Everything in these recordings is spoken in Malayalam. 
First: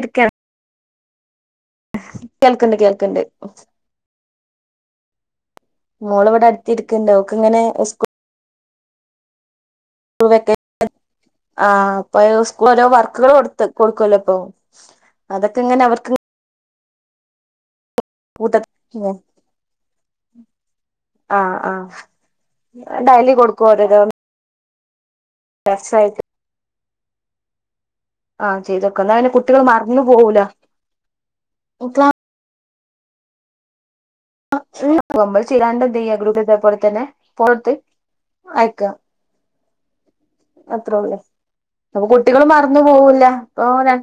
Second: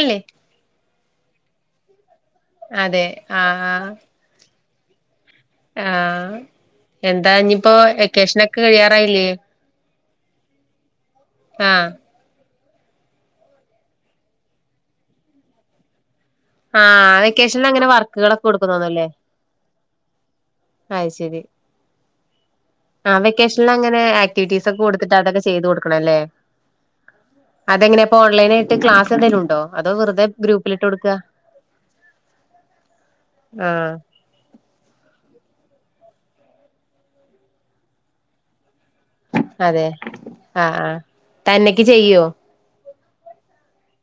അല്ലേ അതെ ആ ആ മോള് ഇവിടെ അടുത്തിരിക്ണ്ട് എന്താ ഓക്കിങ്ങനെ ഇനിയിപ്പോ സ് വെക്കേഷനൊക്കെ കഴിയാറായില്ലേ [unintelligible] ആഹ് പ്പയോസ് ഓരോ വർക്കുകളും കൊടുത്ത് കൊടുക്കല്ലോ പ്പൊ അതൊക്കെ ങ്ങനെ അവർക്ക് ആഹ് വെക്കേഷനി അങ്ങനെ വർ ക് കളൊക്കെ കൂട്ട കൊടുക്കുന്നതെല്ലേ ആഹ് ആഹ് ഡൈലി കൊടുക്കും ഓരോരോന്ന് [unintelligible] ത്തിട്ട അതൊക്കെ ചെയ്തു കൊടുക്കണംല്ലേ അതെങ്ങനെപ്പോ ആ ഓൺലൈൻ ആയിട്ട് ചെയ്തൊക്കെ ക്ലാസ് എന്നാ പിന്നെ എന്തേലും ഉണ്ടോ കുട്ടികൾ അതോ മറന്നു വെറുതെ പോവൂല ഗ്രൂപ്പിലിട്ട് കൊടുക്ക ആഹ് [unintelligible] പോലെ തന്നെ പുറത്ത് അയക്കുക അതെ ആഹ് ആഹ് അത്രോള്ളു തന്നെക്ക് അപ്പൊ ചെയ്യോ കുട്ടികള് മറന്നു പോവൂ ല്ല ഏനെ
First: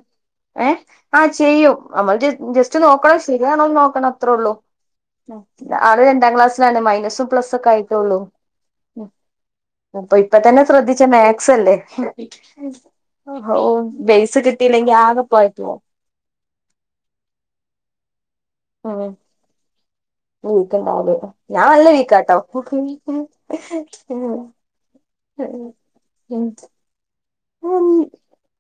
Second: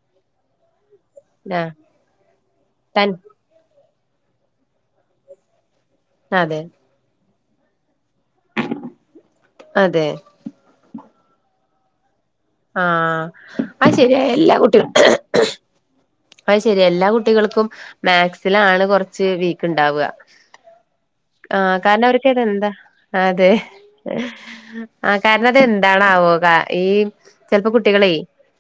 എഹ് ആ ആഹ് ചെയ്യും നമ്മൾ ജസ് ജസ്റ്റ് തൻ നോക്കണം ശരി ആണോന്ന് നോ [unintelligible] അത്രേ ഉള്ളൂ ആ അത് രണ്ടാം അതെ ക്ലാസ്സിലാണ് മൈനസ്സും പ്ലസും പ കൈ അതെ അപ്പൊ ഇപ്പ തന്നെ ശ്രദ്ധിച്ച [unintelligible] മാത്‍സ് അല്ലേ ആഹ് ഓ അത് ശരിയാ ബേസ് കിട്ടിയില്ലെങ്കി ആകെ പോയ പോ അ ശെരി എല്ലാ കുട്ടികൾക്കും മാക് [unintelligible] ആണ് കുറച്ച് വീക്ക് ഇണ്ടാവുക വീക്കണ്ട ഞാൻ നല്ല വീക്കാട്ടോ അതെന്താ അതെ ആഹ് ചിലപ്പോ കുട്ടികളേ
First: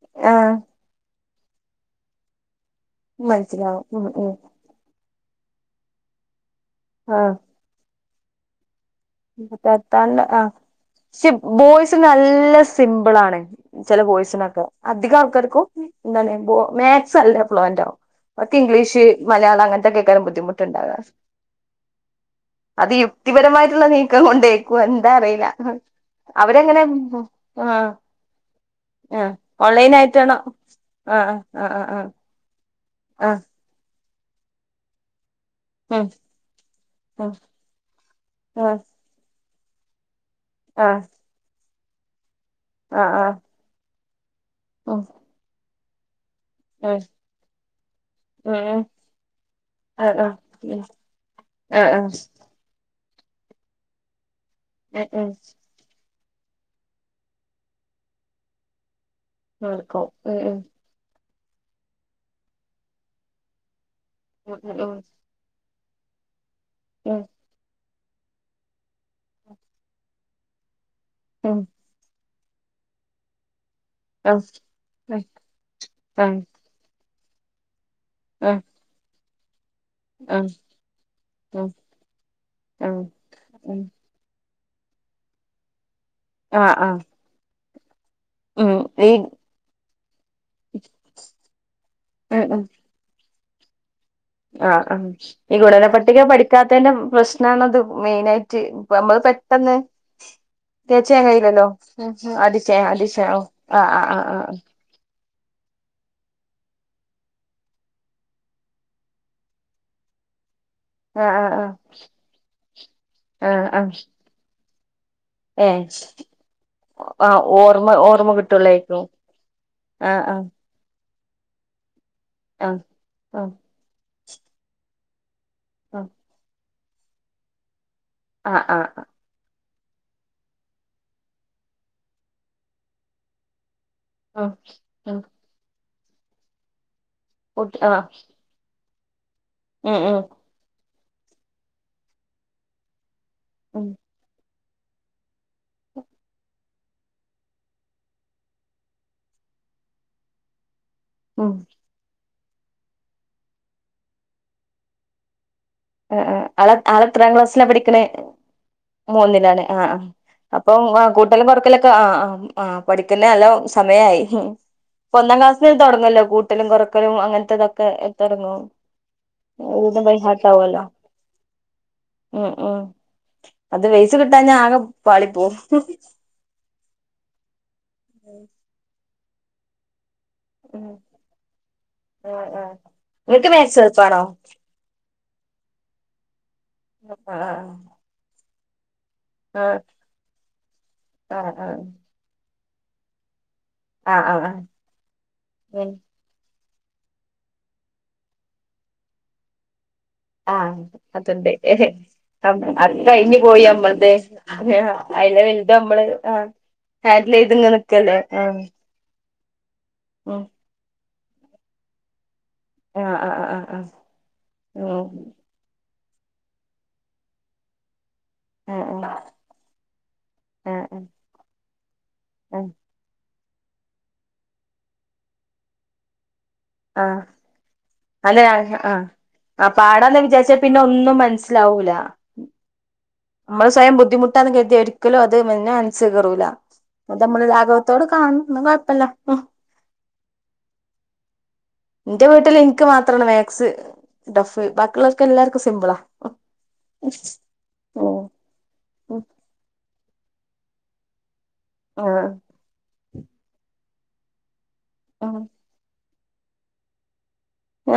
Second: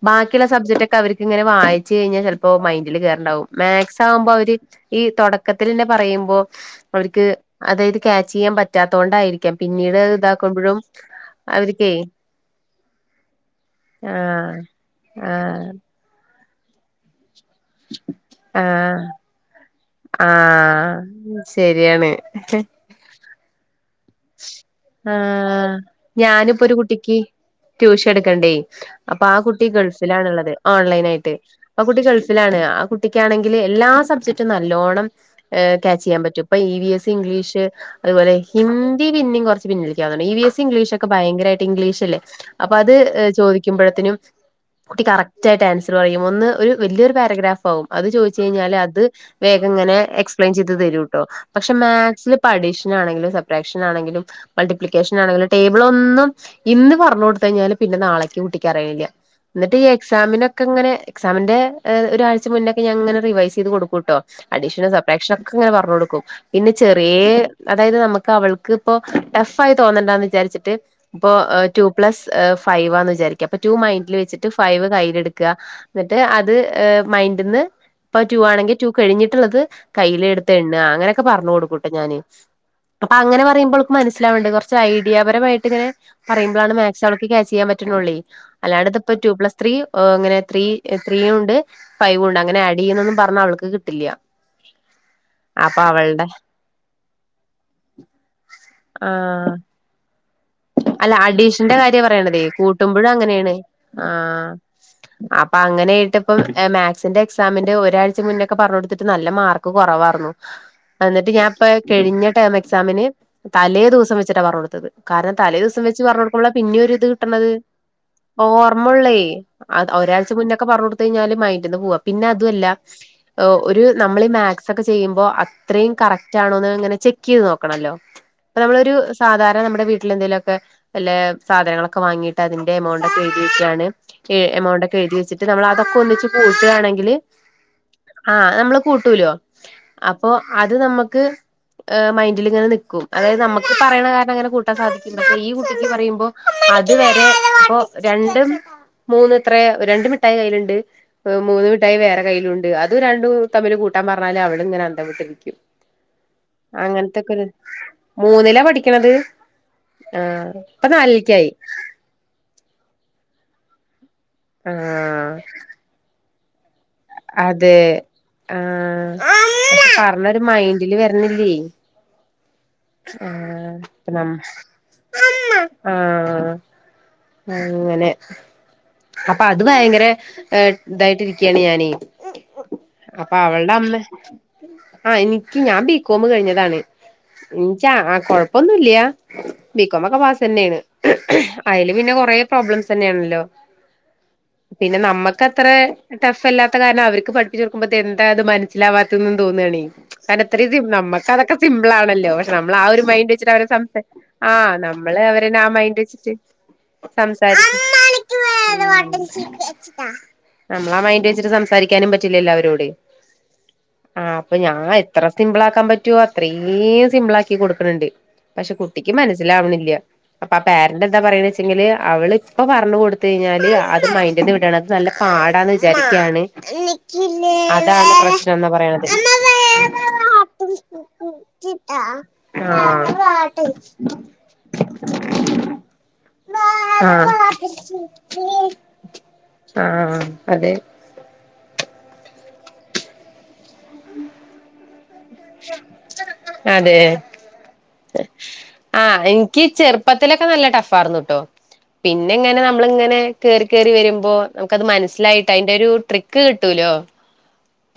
ബാക്കിയുള്ള ആഹ് സബ്ജെക്റ്റ് ഒക്കെ അവര് ഇങ്ങനെ വായിച്ച്കഴിഞ്ഞാൽ ചില ഓ മൈ ഇതില് കേർണ്ടാവും. മനസ്സിലാവും മാത്‍സ് ഉം ഉം ആവുമ്പോ വര് ഈ തൊട ക്കത്തിൽ തന്നെ പറയുമ്പോ അവർക്ക് അതായത് ക്യാച്ച് ചെയ്യാൻ പറ്റ് മ് തോണ്ട സിപ് ആ അവര്ക്കേ ബോയ്സ് നല്ല സിമ്പിൾ ആണ് ചില ആഹ് ബോയ്സിനൊക്കെ അധികം ആൾക്കാർക്കും ആഹ് ന്താണ് അപ്പോ മാത്‍സ് അല്ല [unintelligible] ആഹ് ഇംഗ്ലീഷ് മലയാളം അങ്ങതൊക്കെ കേൾക്കുമ്പോൾ ബുദ്ധിമുട്ടുണ്ടാക ആഹ് ശരിയാണ് അത് ഇ വ്യക്തി പരമായിട്ടുള്ളത് ആ ഞാനിപൊരു ഒരു അവരെങ്ങനെ കുട്ടിക്ക് ആഹ് ട്യൂഷൻ എടുക്ക്ണ്ടേ അപ്പൊ ആഹ് ആ കുട്ടി ഓൺലൈൻ ആയിട്ടാണോ ഗൾഫിലാണുള്ളത് ഓൺലൈൻ ആയിട്ട് ആഹ് ആ ആഹ് കുട്ടി ആഹ് ഗൾഫിലാണ് ആ ആഹ് കുട്ടിക്കാണെങ്കിൽ എല്ലാം ആ സബ്ജക്റ്റ് നല്ലോണം ക്യാച്ച് ആഹ് ചെയ്യാൻ പറ്റും ഇപ്പ ഇ വി എസ്, ഉം ഉം ഇംഗ്ലീഷ്, അതുപോലെ ആഹ് ഹിന്ദ പിന്നിം കൊർച്ച് പിന്നിൽക്കാ ഇിവി എസ് ആഹ് ഇംഗ്ലഷോക്കെ ഭയങ്കരാ ഇംഗ്ലീഷല്ലേ അപ്പൊ അത് ആഹ് ആഹ് ചോദിക്കുമ്പോഴത്തിനും [inaudible] ഉം കുട്ടി കറക്റ്റായിട്ട് ആൻ [unintelligible] ഒന്ന് ഉം വല്ല്യരു പാരഗ്രാഫ് ആകും അത് ചോദിച്ചഴിഞ്ഞാല് ഉം അത് വേഗം ഇങ്ങനെ ആഹ് ആഹ് എക്സ്പ്ലെൻ ചെയ്ത് ഉം തരുംട്ടോ പക്ഷെ ആഹ് ആഹ് മാത്സ് പയ് ഇഞ്ഞാണെങ്കിലും സപ്രേറ്റ് ഭക്ഷനാണെങ്കിലും ഉം മൾട്ടിപ്പ്ളിക്കേഷൻ ഉം ആണെങ്കിലും ടേബിളോന്നും ഇന്ന് പർഞ്ഞുകൊട്ത്ത് കഴിഞ്ഞാല് പിന്നെ നാളേക്ക് കുട്ടിക്ക് അറിയെല്ല ന്നട്ട് ഈ നടക്കും ഉം എക്സാമിനൊക്കെങ്ങനെ എക്സാമിന്റെ ഒരാഴ്ച മുന്നേക്കെ ഞങ്ങനെ റിവൈസ് ചെയ്ത് കൊടു ക്കുട്ടോ ഉം അഡീഷനു ഉം സപ്രേക്ഷണം ക്കങ്ങനെ പറ നോട്ക്കും പിന്നെ ചെറേ ഉം അതായത് നമ്മക്ക് അവൾ ക്കിപ്പോ ടഫ് ആയി തോന്നണ്ടാന്ന് വിചാരിച്ചിട്ട് ഇപ്പൊ ഉം ഉം ടു പ്ലസ് ഫൈവാന്ന് വിചാരിക്കാം ഇപ്പ ടു മൈൻ്റില് വെച്ചിട്ട് ഫൈവ് കയ്യില ആഹ് എടുക്കുക എന്നിട്ട് ആഹ് അത് മൈൻ്റ് ന്ന് ഇപ്പ ആഹ് ടുവാണെങ്കിൽ ടൂ കഴിഞ്ഞിട്ട് ള്ളത് കയ്യില് ഉം എടുത്ത് എണ്ണക അങ്ങനെയൊക്കെ പറഞ്ഞ ഉം കൊടുക്കൂട്ട ഞാന് ഉം അപ്പൊ അങ്ങനെ പറയ്മ്പോ ഉം മനസിലാവണ്ട് കുറ ച്ച് ഐഡിയാപരമായിട്ടിങ്ങനെ പറയ്മ്പളാണ് ആഹ് ആഹ് മാത്‌സവൾക്ക് ക്യാ ചെയാൻ പ [unintelligible] ഉം ഈ അല്ലാണ്ടിപ്പ ടു പ്ലസ് ത്രീ ഏ ഇങ്ങനെ ത്രീ ത്രീ ഉണ്ട് ഫൈവ് ഉണ്ട് അങ്ങനെ ആഡ് ചെയ്യുന്നൊന്നും പറഞ്ഞാ അവൾ കിട്ടില്ല ആ ആ ഈ അപ്പൊ ഗുണന പട്ടിക അവളുടെ പഠിക്കാത്തതിന്റെ പ്രശ്നാണത് മെയിന നമ്മള് ആ പെട്ടെന്ന് അല്ല തേച്ചാൻ കയ്യാല്ലോ അഡീഷന്റെ കാര്യ പറയണതേ അത് കൂട്ടുമ്പോഴും ശേ അങ്ങനെയാണ് ആ ആ ആ ആ ആഹ് അപ്പൊ അങ്ങനെ ആയിട്ട്പ്പം മാത്‌സിന്റെ എക്സാമിന്റെ ഒരാഴ്ച മുന്നൊക്കെ പറഞ്ഞു കൊടുത്തിട്ട് നല്ല മാർക്ക് കുറവാരുന്നു ആഹ് എന്നിട്ട് ഞാൻ ആഹ് ഇപ്പ ആഹ് കഴിഞ്ഞ ടേം എക്സാമിന് ആഹ് ആഹ് തലേ ആഹ് ദിവസം വെച്ചിട്ടാ പറഞ്ഞ് കൊടുത്ത് കാരണം തലേ ദെവസം ഏഹ് വെച്ച് പറഞ്ഞ കൊടുക്കുമ്പള പിന്നെ ഒരു ഇത് ആഹ് കിട്ടണത് ഓർമ്മ ഓർമ്മ കിട്ടുള്ളായിരിക്കും ഓർമ്മള്ളേ ആഹ് ഒരാഴ്ച ആഹ് മുന്നൊക്കെ പറഞ്ഞ കൊടു കഴഞ്ഞാ മൈൻഡ്ന് പോവാ പിന്നെ അതു അല്ല ആഹ് ആഹ് ഒരു നമ്മളി മാത് സൊക്കെ ചെയ്യുമ്പോ അ ഇത്രയും ആഹ് കറക്റ്റ് ആണോന്ന് അങ്ങനെ ചെക്ക് ചെയ്ത് നോക്കണല്ലോ ആഹ് നമ്മളൊരു ആഹ് സാധാ നമ്മുടെ വിട്ടില് വീട്ടിൽ എന്തേലൊക്കെ വല്ല സാധനങ്ങളൊക്കെ വാങ്ങീട്ട് അതിന്റെ എമൗണ്ട് ഒക്കെ എഴുതിട്ടാണ് എ ആഹ് എമൗണ്ട് ഒക്കെ എഴുതി ഉം വച്ചിട്ട് നമ്മള് അ ഒന്നിച്ച് പൂട്ടുവാണെങ്കില് ആ കൂട്ടൂലോ അപ്പൊ അത് നമുക് ഇത് മൈൻഡിൽ ഇങ്ങനെ നിക്കും അതായത് നമുക്ക് ഉം പറയ കാരണങ്ങൾക് സാധിക്കണ്ട് ഈ കുട്ടിക്ക് പറയുമ്പോ അത് വരെ ഇപ്പൊ രണ്ടും മൂന്ന് ഇത്ര രണ്ട് മിഠായി കയ്യിലുണ്ട് ഉം മൂന്ന് മിട്ടായി വേറെ കയ്യിലുണ്ട് അതും രണ്ടും തമ്മിൽ കൂട്ടാൻ പറഞ്ഞാല് അവള ഇങ്ങനെ അന്തം വിട്ട് നിൽക്കും ആ ആ ആ ആള എത്രാം ക്ലാസ്സില പഠിക്കണ മൂന്നിലാ പഠിക്കണത് മൂന്നിലാണ് ആ ആ ആഹ് അപ്പം ഇപ്പൊ കൂട്ടലും നാലിലേക്കായി കൊറേക്കലൊക്കെ ആ ആ ആ പിന്നെ നല്ലോം സമയായി ഉ ആഹ് ഒന്നാം ക്ലാസ്സി തുടങ്ങല്ലോ കൂട്ട ട്ടലും കൊറക്കലും അതെ അങ്ങനത്തെതൊക്കെ എ തുടങ്ങും [unintelligible] മൈന്ഡില് വരണില്ലേ ഉം ഉം ആഹ് അത് ബെയ്‌സ് നം കിട്ടാഞാ ആകെ പാളി പോകും ആഹ് അങ്ങനെ അപ്പൊ അത് ഭയങ്കര ഏ ഉം ഇതായിട്ടിരിക്കയാണ് ഞാന് ആഹ് ആഹ് അപ്പൊ നിങ്ങക്ക് അവളുടെ മാത്സ് അമ്മ എളുപ്പാണോ ആഹ എനിക്ക് ഞാൻ ബി കോം കഴിഞ്ഞത് താണ് ആഹ് ഇൻക്കാ ആ കൊഴ ഒന്നുംല്ലയാ ആഹ് ബികോം ഒക്കെ പാസ് തന്നെയാണ് ആഹ് ആഹ് അതില് പിന്നെ കൊറെ പ്രോബ്ലംസ് തന്നെയണല്ലോ ആഹ് ആഹ് ആഹ് പിന്നെ നമ്മക്ക് അത്ര ഉം ടഫ്ല്ലാ അതു കാരണം അവർക്ക് പഠിപ്പിച്ച കൊടുക്കുമ്പോ എന്താ അത് മനസ്സാവാത്തതന്ന് തോന്നയാണെ കാരണം ആഹ് അത്രയും നമ്മക്ക് അതുണ്ട് അതൊക്കെ സിമ്പിൾ ആണല്ലോ പക്ഷെ നമ്മൾ ആ അത് ഒരു മൈൻഡ് കഴഞ്ഞ് വെച്ചിട്ട് പോയി അവരെ സംസാ നമ്മൾത് ആഹ് നമ്മള് അയിലും അവരന്നെ ആ വലുത് മൈൻഡ് നമ്മള് വെച്ചിട്ട് ആ ഹാൻഡിൽ ചെയ്ത്ങ്ങ് സംസാരിക്കും നിക്കല്ലേ ആ നമ്മളാ [unintelligible] സംസാരിക്കാനും അവരോട് ആഹ് ആഹ് ആഹ് ആഹ് ആഹ് ആ അപ്പൊ ഞൻ ഉം എത്ര സിമ്പിൾആക്കാൻ ചോത്ത്രസ് [unintelligible] സിംമ്പിൾ ആക്കി കൊടുക്കുന്നുണ്ട് പക്ഷെ ആഹ് കുട്ടിക്ക് ആഹ് മനസ്സിലാവണില്ല അപ്പൊ ആ ആഹ് പാരന്റ് എന്താ പറയ വെച്ചെങ്കില് അവള് ആഹ് ഇപ്പ ആഹ് പറഞ്ഞു കൊടുത്ത എടി ഞാൻ അത് മൈൻഡിന്ന് വിടാണ് അത് നല്ല പാടാന്ന് വിചാരിക്കുകയാണ് എനിക്കില്ലേ അതെ ആന്ന് ആ ആ പാടാന്ന് വിചാരിച്ചാ പിന്നെ ഒന്നും മനസ്സിലാവൂല്ല ആ ആ നമ്മള് സ്വയം ബുദ്ധിമുട്ടാന്ന് കരുതി ഒരിക്കലും അത് ഒന്നും മനസി കേറൂല്ല അത് നമ്മൾ ആഹ് ലാഘവത്തോട് കാണും ന്നാകുഴപ്പുല്ല ഉം ആഹ് അതെ എന്റെ വീട്ടിൽ എനിക്ക് മാത്രാണ് വേ ശ്ശ് ഡഫ് ബാക്കിയുള്ളർക്കെല്ലാർക്കും സിമ്പിളാ ഉം ആ ഉം എനിക്ക് ചെ പ്പത്തിലക്ക നല്ല ടഫാർന്നുട്ടോ ആഹ് പിന്നെ ഇങ്ങനെ നമ്മളിങ്ങനെ കേറി കേറി വരുമ്പോ നമുക്കത് ഉം മനസിലായിട്ട് അതിന്റൊരു ട്രി കിട്ടൂലോ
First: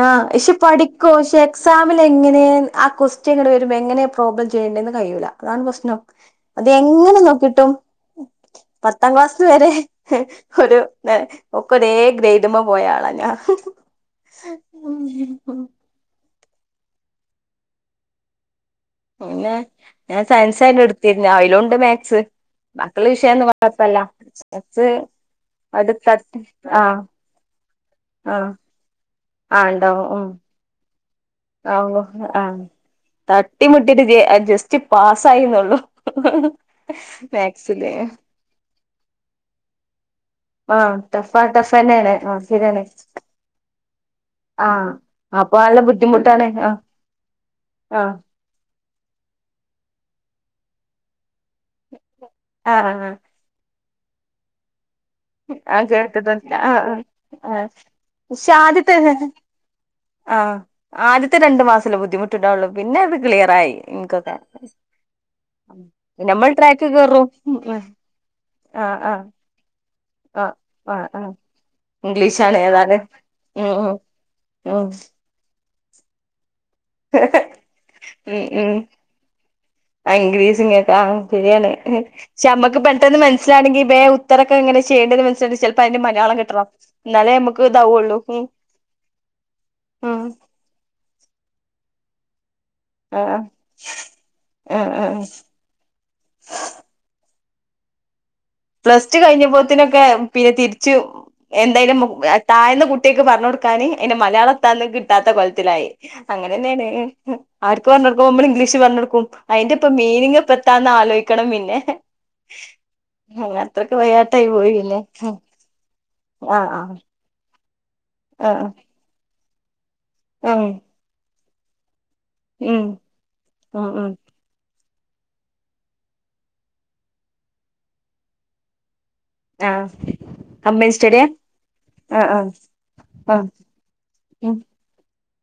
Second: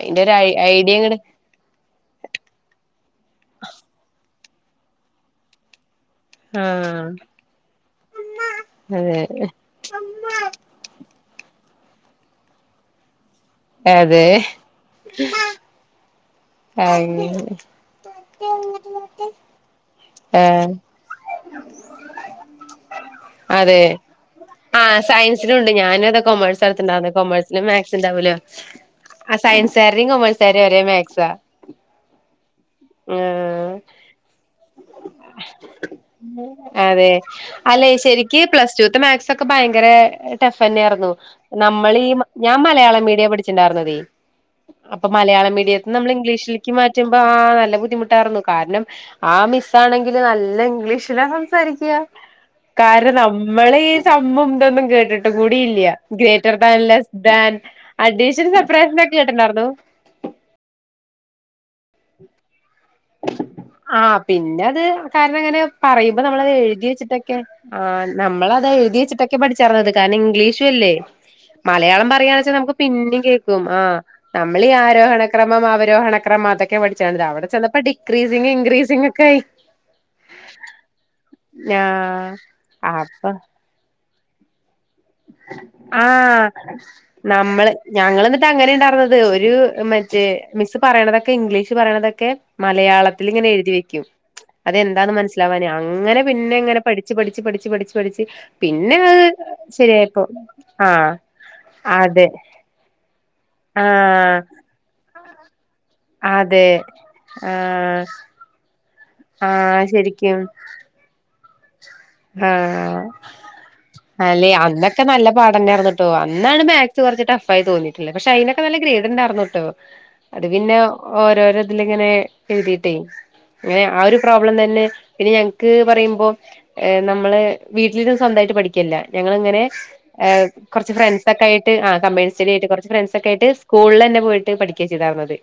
ആ ഒരു ഇഷെ ഐഡിയ പഠിക്കോ ഇങ്ങട് ഷെ എക്സാമിലെ ങ്ങനെ ആ ക്വസ് ച്ചി ഇങ്ങട് വരുമ്പ എങ്ങനെയാ പ്രോബ് ചെയ്യേണ്ടന്ന് കഴിയൂല്ല അതാണ് പ്രശ്നം അത് ആഹ് എങ്ങനെ നോക്കിട്ടും പത്താം അതെ ക്ലാസ്സിൽ വരെ ഒരു ഒക്ക ഒരേ ഗ്രൈഡ്മ പോയാളാ ഞാ അതെ ആ പിന്നെ ഞാൻ സയൻസായിരുന്നു എടുത്തിരുന്ന അയ്ലുണ്ട് മാത്സ് ബാക്കിയുള്ള വിഷയൊന്നും അതെ കുഴപ്പല്ല അത് ആഹ് സയൻസിനുണ്ട് അത് ക ആ ലെ മാത് ത്‌ന്താവൂല്ലാ ആ ആഹ് ഉണ്ടാവും സയൻസാര്ടേയും ഉം കേമേഴ്സാര്ടേയും ഒരേ മേ സ ആ ആഹ് തട്ടിമുട്ടിട്ട് ജസ്റ്റ് പാസ്സായിന്നൊള്ളു അതെ അല്ലെ മാക്സില് ശരിക്ക് പ്ലസ് ടുത്തെ മാത്സ് ഒക്കെ ഭയങ്കര ടഫ് ആഹ് അന്നെർന്നു ടഫാ നമ്മളീ ടഫന്നെയാണ് മ ആഹ് ഞാൻ ശരിയാണ് മലയാള മീഡിയാ പഠിച്ച്ണ്ടാർന്നതേ ആഹ് അപ്പൊ മലയാള നല്ല മീഡിയത്തി നമ്മൾ ഇ ബുദ്ധിമുട്ടാണ് ഷീക്ക് ആഹ് മാറ്റുമ്പ ആ നല്ല ആഹ് ബുദ്ധിുട്ടാർന്നു കാരണം ആമിസ്സാണെങ്കില് നല്ല ഇംഗ്ലീഷിലാ സം സാരിക്ക ആഹ് കാരണം ആഹ് നമ്മളീ സമ്മെന്തന്നും കേട്ട ട്ട ആഹ് ട്ടുംകൂടിയില്ല ഗ്രേറ്റർ കേട്ടിട്ടുണ്ട് ദാൻ ആഹ് ആഹ് ലെസ് ദാൻ ആഹ് അഡീഷൻ സപ്പറേഷൻ ന്നൊക്കെ കേട്ടണ്ടാർന്നു ആ ആദ്യത്തെ രണ്ടു മാസം ആ എനിക്കൊക്കെ പിന്നെ അത് കാരണം അങ്ങനെ പറയുമ്പോ നമ്മൾ നമ്മളത് എഴുതി ട്രാക്ക് കേറും വെച്ചിട്ടൊക്കെ ആ നമ്മളത് ആഹ് എഴുതി ആഹ് വെച്ചിട്ടൊക്കെ പഠിച്ചാർന്നത് ആഹ് ഇംഗ്ലീഷിലല്ലേ ആഹ് ആഹ് മലയാളം പറയാന്നുവെച്ച ഇംഗ്ലീഷാണ് നമുക്ക് ഏതായാലും പിന്നേം കേൾക്കും ഉം ആ ഉം നമ്മളീ ഉം ആരോഹണക്രമം അവരോ രോഹണക്രമാത് ഉം ഉം ഇൻക്രീസിങ് ഒക്കെ ആയി ഇൻക്രീസിങ്ങൊക്കെ ആ ശരിയാണ് ക്ഷെ അമ്മക്ക് ആഹ് പെട്ടെന്ന് അപ്പൊ മനസ്സിലാണെങ്കി വേ തിരക്കെങ്ങനെ ആഹ് എന്നാലേ നമുക്ക് നമ്മള് ഇതാവുള്ളൂ ഞങ്ങള് ഉം എന്നിട്ട് അങ്ങനെ ഉണ്ടായിർന്നത് ഒരു ഉം മറ്റേ മിസ് പറയണതൊക്കെ ഇംഗ്ലീഷ് സ്സ് പറയണതൊക്കെ ആ മലയാളത്തിലിങ്ങനെ എഴുതി വെക്കും ആ ആ അതെന്താന്ന് മനസ്സിലാവാനേ അങ്ങനെ പിന്നെ ഇങ്ങനെ പഠിച്ച് പഠിച്ച് പഠി ച്ച് പഠിച്ചു പഠിച്ച് പിന്നെ അത് ഇനൊക്കെ ശരിയായപ്പോ പിന്നെ തിരിച്ചു ആഹ് എന്തായാലും അതെ താഴ്ന്ന കുട്ടി പറഞ്ഞു തനി അതിന്റെ ആഹ് മലയാളം എന്താന്ന് [unintelligible] സിലായി അതെ അങ്ങനെന്നയാണ് അവർക്ക്‌ ആഹ് രണ്ടോർക്കും നമ്മള് ഇംഗ്ലീഷ് പറഞ്ഞ് കൊടുക്കും അതിന്റെ ആഹ് ഇപ്പ ശരിക്കും മീനിങ്ങ് പ്പ എത്താന്ന് ആലോചിക്ക ഇക്കണം പിന്നെ ആഹ് അങ്ങനെ അത്രക്ക് വയ്യാട്ടായി അല്ലെ പോയി പിന്നെ അന്നൊക്കെ നല്ല പാടന്നാരുന്നൂട്ടോ ആ അന്നാണ് ആ മാത്‍സ് കുറച്ചു ടഫ് [unintelligible] ല്ല പക്ഷെ ആ ആ അതിനൊക്കെ നല്ല ഗ്രേഡ് ഉണ്ടാർന്നു അത് ഉം പിന്നെ ഓരോരോ തിലിങ്ങനെ ഉം എഴുതീട്ടേ അങ്ങനെ ഉം ആ ഉം ഒരു പ്രോബ്ലം തന്നെ പിന്നെ ഞങ്ങ്ക്ക് പറയുമ്പോ ഏഹ് നമ്മളെ വീട്ടിലിരിന്ന് സ്വന്തായിട്ട് പഠിക്കല്ല ഞങ്ങള്ങ്ങനെ ആഹ് കമ്പൈൻ കൊറ്ച്ച് സ്റ്റഡിയാ ഫ്രണ്ട്സ് ഒക്കെ ആയിട്ട് ആ ആഹ് കമ്പൈൻസ്റ്റഡി ആഹ് ആയിട്ട് കൊറച്ച് ഫ്രണ്ട്സ് ആഹ് ഒക്കെയായിട്ട് സ്കൂളെന്നെ പോയിട്ട് ഉം പഠിക്ക്വാചെയ്താര്ന്നത്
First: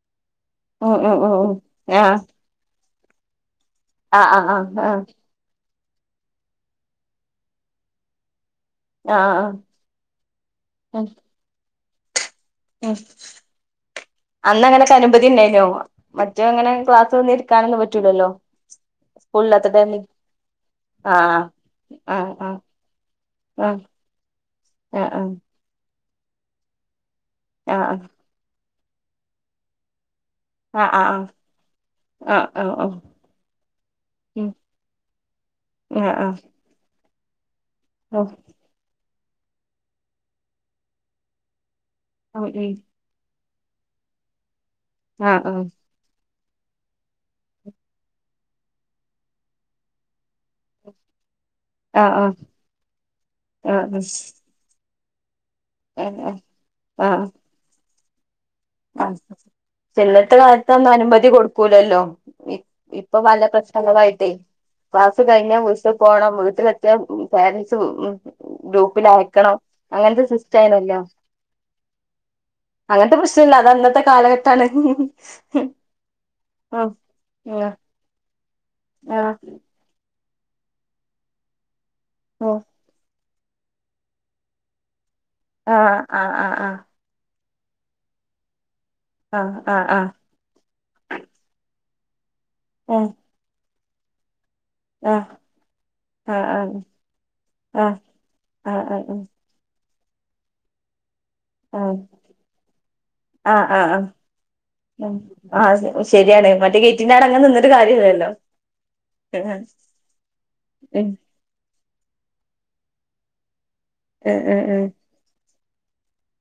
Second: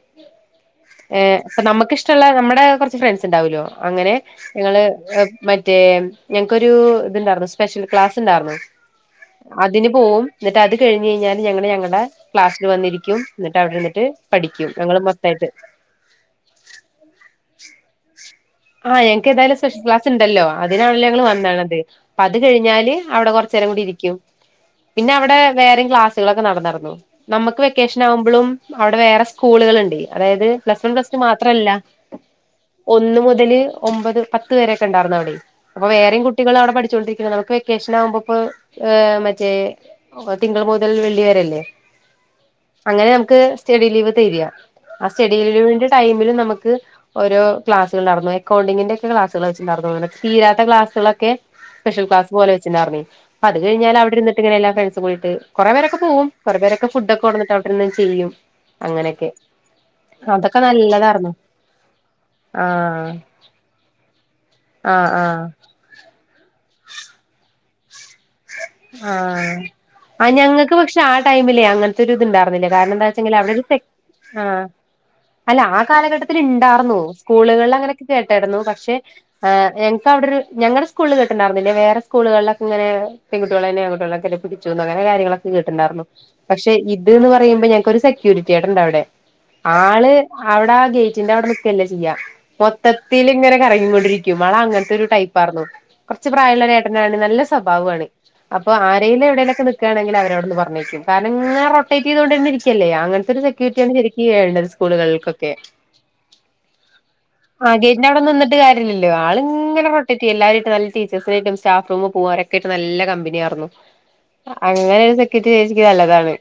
ഉം ഉം ഉം ഏഹ് ഉം അപ്പൊ ആഹ് നമുക്കിഷ്ടെള്ള നമ്മെടെ കൊറ്ച്ച് ഫ്രണ്ട്സ് ഉണ്ടാവൂല്ലോ അങ്ങനെ ആഹ് ആഹ് നിങ്ങള് ആഹ് ആഹ് ഏഹ് മ റ്റേ ഞങ്ങക്കൊരു ഇതുണ്ടാർന്നു സ്പെഷ്യൽ ക്ലാസ് ഉണ്ടാർന്നു ആഹ് ആഹ് അതിന് പോവും ന്നട്ട് അത് ഉം കഴിഞ്ഞ് കഴിഞ്ഞാല് ഞങ്ങള് ഞങ്ങ ളെ ഉം അന്ന് പഠിക്കും അങ്ങനെയൊക്കെ ഞങ്ങള് അനുമതി മൊത്തായിട്ട് ഉണ്ടായിനോ മറ്റേ അങ്ങനെ ക്ലാസ് വന്ന് ഇരിക്കാനൊന്നും പറ്റൂലല്ലോ ആഹ് ഞങ്ങക്ക് ഏതായാലും സ്കൂളില്ലാത്ത സ്പെഷ്യൽ ടൈമിൽ ക്ലാസ് ഉണ്ടല്ലോ അതിനാണല്ലോ ഞങ്ങള് ആഹ് വന്നണത് അപ്പൊ ആഹ് അത് ആഹ് കഴിഞ്ഞാല് അവിടെ കൊറച്ച് നേരം ആഹ് കൂടി ഇരിക്കും ആഹ് പിന്നെ അവടെ ആഹ് വേറെയും ക്ലാസ് ട്ടികളൊക്കെ നടന്നാരുന്നു നമുക്ക് ആഹ് വെക്കേഷൻ ആവുമ്പോളും അവിടെ വേറെ സ്കൂളുകള്ണ്ട് അതായത് plus ah one ah plus two ആഹ് മാത്രല്ല ആഹ് ആഹ് ആഹ് ഒന്നും ഒന്ന് മു തല് ഒമ്പത് ഉം പത്ത് പേരൊക്കെ ഉണ്ടാർന്നവിടെ അവിടെ അപ്പൊ ആഹ് വേറെയും ആഹ് കുട്ടികൾ അവിടെ പഠിച്ചൊണ്ടിരിക്ക നമുക്ക് വെ ക്കേഷനാകുമ്പോ ആകുമ്പോ ഓഹ് ഇപ്പൊ ഏഹ് മ റ്റെ തിങ്കൾ മുതൽ വെള്ളി വരല്ലേ ഉം അങ്ങനെ നമുക്ക് സ്റ്റഡി ലീവ് തര്യാ ആ ഉം സ്റ്റഡി ആഹ് ആഹ് ലീവിന്റെ ടൈമില് നമു ക്ക് ഓരോ ക്ലാസുകള് നട ത്തും അക്കൗണ്ടിങ്ങിന്റെ ക്ലാസ്സുകള് വച്ച് ഇണ്ടാരുന്നു ഇങ്ങനെ തീരാത്ത ക്ലാസ്സുകളൊക്കെ സ്പെഷ്യൽ ആഹ് ക്ലാസ്സ് ആഹ് പോലെ വച്ചിട്ടിണ്ടാർന്നേ. അത് കഴിഞ്ഞാല് അവിടിരുന്നിട്ട് ആഹ് ഇങ്ങനെ എല്ലാ ഫ്രണ്ട്സും കൂടീ ട്ട് കൊറേ പേരൊക്കെ പോവും. ആഹ് കൊറേ പേരൊക്കെ ഫുഡ്ഡക്കെ കൊണ്ടോന്നിട്ട് അവടിരുന്ന് തിയ്യും ഇന്നത്തെ കാലത്തന്നും അനുമതി നല്ലതായിരുന്നു കൊടുക്കൂലല്ലോ ഇ ആഹ് ഇപ്പൊ പല പ്രശ്നങ്ങളായിട്ടേ ആഹ് ക്ലാസ്സ്‌ ആഹ് കഴിഞ്ഞ വീട്ടി പോണം വീട്ടിലെ ത്തിയ പാരന്റ്സ് ഇഹ് ആ ആ സിസ്റ്റം ഞങ്ങൾക്ക് പക്ഷെ ആയിനല്ലോ ആ ടൈമിലേ അങ്ങനത്തെ ഒരു ഇത്ണ്ടായിരുന്നില്ല കാരണം എന്താ അങ്ങനത്തെ പ്രശ്നമില്ല അത് വെച്ചെങ്കില് അന്നത്തെ കാലഘട്ടാണ് ഉം അല്ല ആ കാലഘട്ടത്തിൽ ഉം ഇണ്ടായിർന്നു സ്കൂളുകളിൽ അങ്ങനൊക്കെ കേ കിടന്നു പക്ഷെ ആഹ് ഞങ്ങ്ക്ക് അവിടെ ഒരു ഞങ്ങള്ടെ സ്കൂളില് കേട്ടുണ്ടാർന്നില്ലേ വേറെ ഉം സ്കൂളുകളിലൊക്കെ ഇങ്ങനെ പെൺകുട്ടികളോന്നെ ആൺകുട്ടികളെ പിടിച്ചോണ്ടന്നെ കാര്യങ്ങളൊക്കെ ആഹ് കേട്ടുണ്ടായിരുന്നു ആഹ് പക്ഷെ ആഹ് ഇത് ന്ന് പറഞ്ഞ പറയ്മ്പോ ഞങ്ങക്ക് ഒരു സെക്യൂരിറ്റിയാണ് ഇണ്ടവിടെ ആഹ് ആഹ് ആഹ് ആഹ് ആള് അവിടെ ആ ഗേറ്റിന്റെ അവിടെ നിക്കല്ലേ ഇയ്യ ഉം മൊത്തത്തില്ൽ ഇങ്ങനെ കറ കൊണ്ടിരിക്കും മള അങ്ങനത്തെ ഒരു ആഹ് ടൈപ്പ ആരുന്നു കൊറച്ച് ആഹ് പ്രായമുള്ള ആഹ് ചേട്ടനാണ് നല്ല സ്വഭാവമാണ് അപ്പൊ ആഹ് ആഹ് ആഹ് ഉം ആരേലും എവിടേലൊക്കെ എക്കയാണെങ്കിൽ അവരവിടുന്ന് പറഞ്ഞേക്കും കാരണം ഇങ്ങനെ റോട്ടേറ്റ് ചെയ്തോണ്ട ഇരിക്കല്ലേ അങ്ങനത്തെ ഒരു ആഹ് ആഹ് ആഹ് സെക്യൂരിറ്റിണ് ആഹ് ശരിക്കു വേണ്ടത് ഉം സ്കൂളുകൾക്കൊക്കെ ആഹ് ശരിയാണ് മറ്റേ ഗേറ്റിന്റെ അവിടെ അങ്ങനെ നിന്നിട്ട് ആ ഗേറ്റിന കാര്യമില്ലല്ലോ അവിടെന്നിട്ട് കാര്യലല്ല ആൾ ഇങ്ങനെ പ്രൊട്ടക്ട് ചെയ്യാം എല്ലാവരു നല്ല ഉം ടീച്ചേഴ്സിനായിട്ടും സ്ഫ [inaudible] കമ്പനിയ ആർന്ന ഉം ഉം ഉം അങ്ങനെ ഒരു സെക്യൂരിറ്റി ചേച്ചിക് എനി നല്ലതാണ്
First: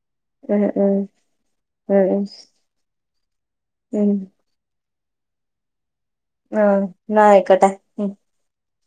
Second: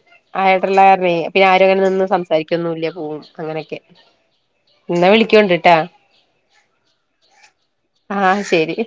ഉം ആയാട്ടള്ള ഉം കാരനേ അ പിന്നെ ആരും അങ്ങനെ ഉം നിന്ന് സംസാരിക്കൊന്നുംല്ല പോകും അങ്ങനെയൊക്കെ ഉം എന്നാ വിളിക്കോണ്ടിട്ടാ ആ എന്നാ ആയിക്കോട്ടെ ആഹ് ശരി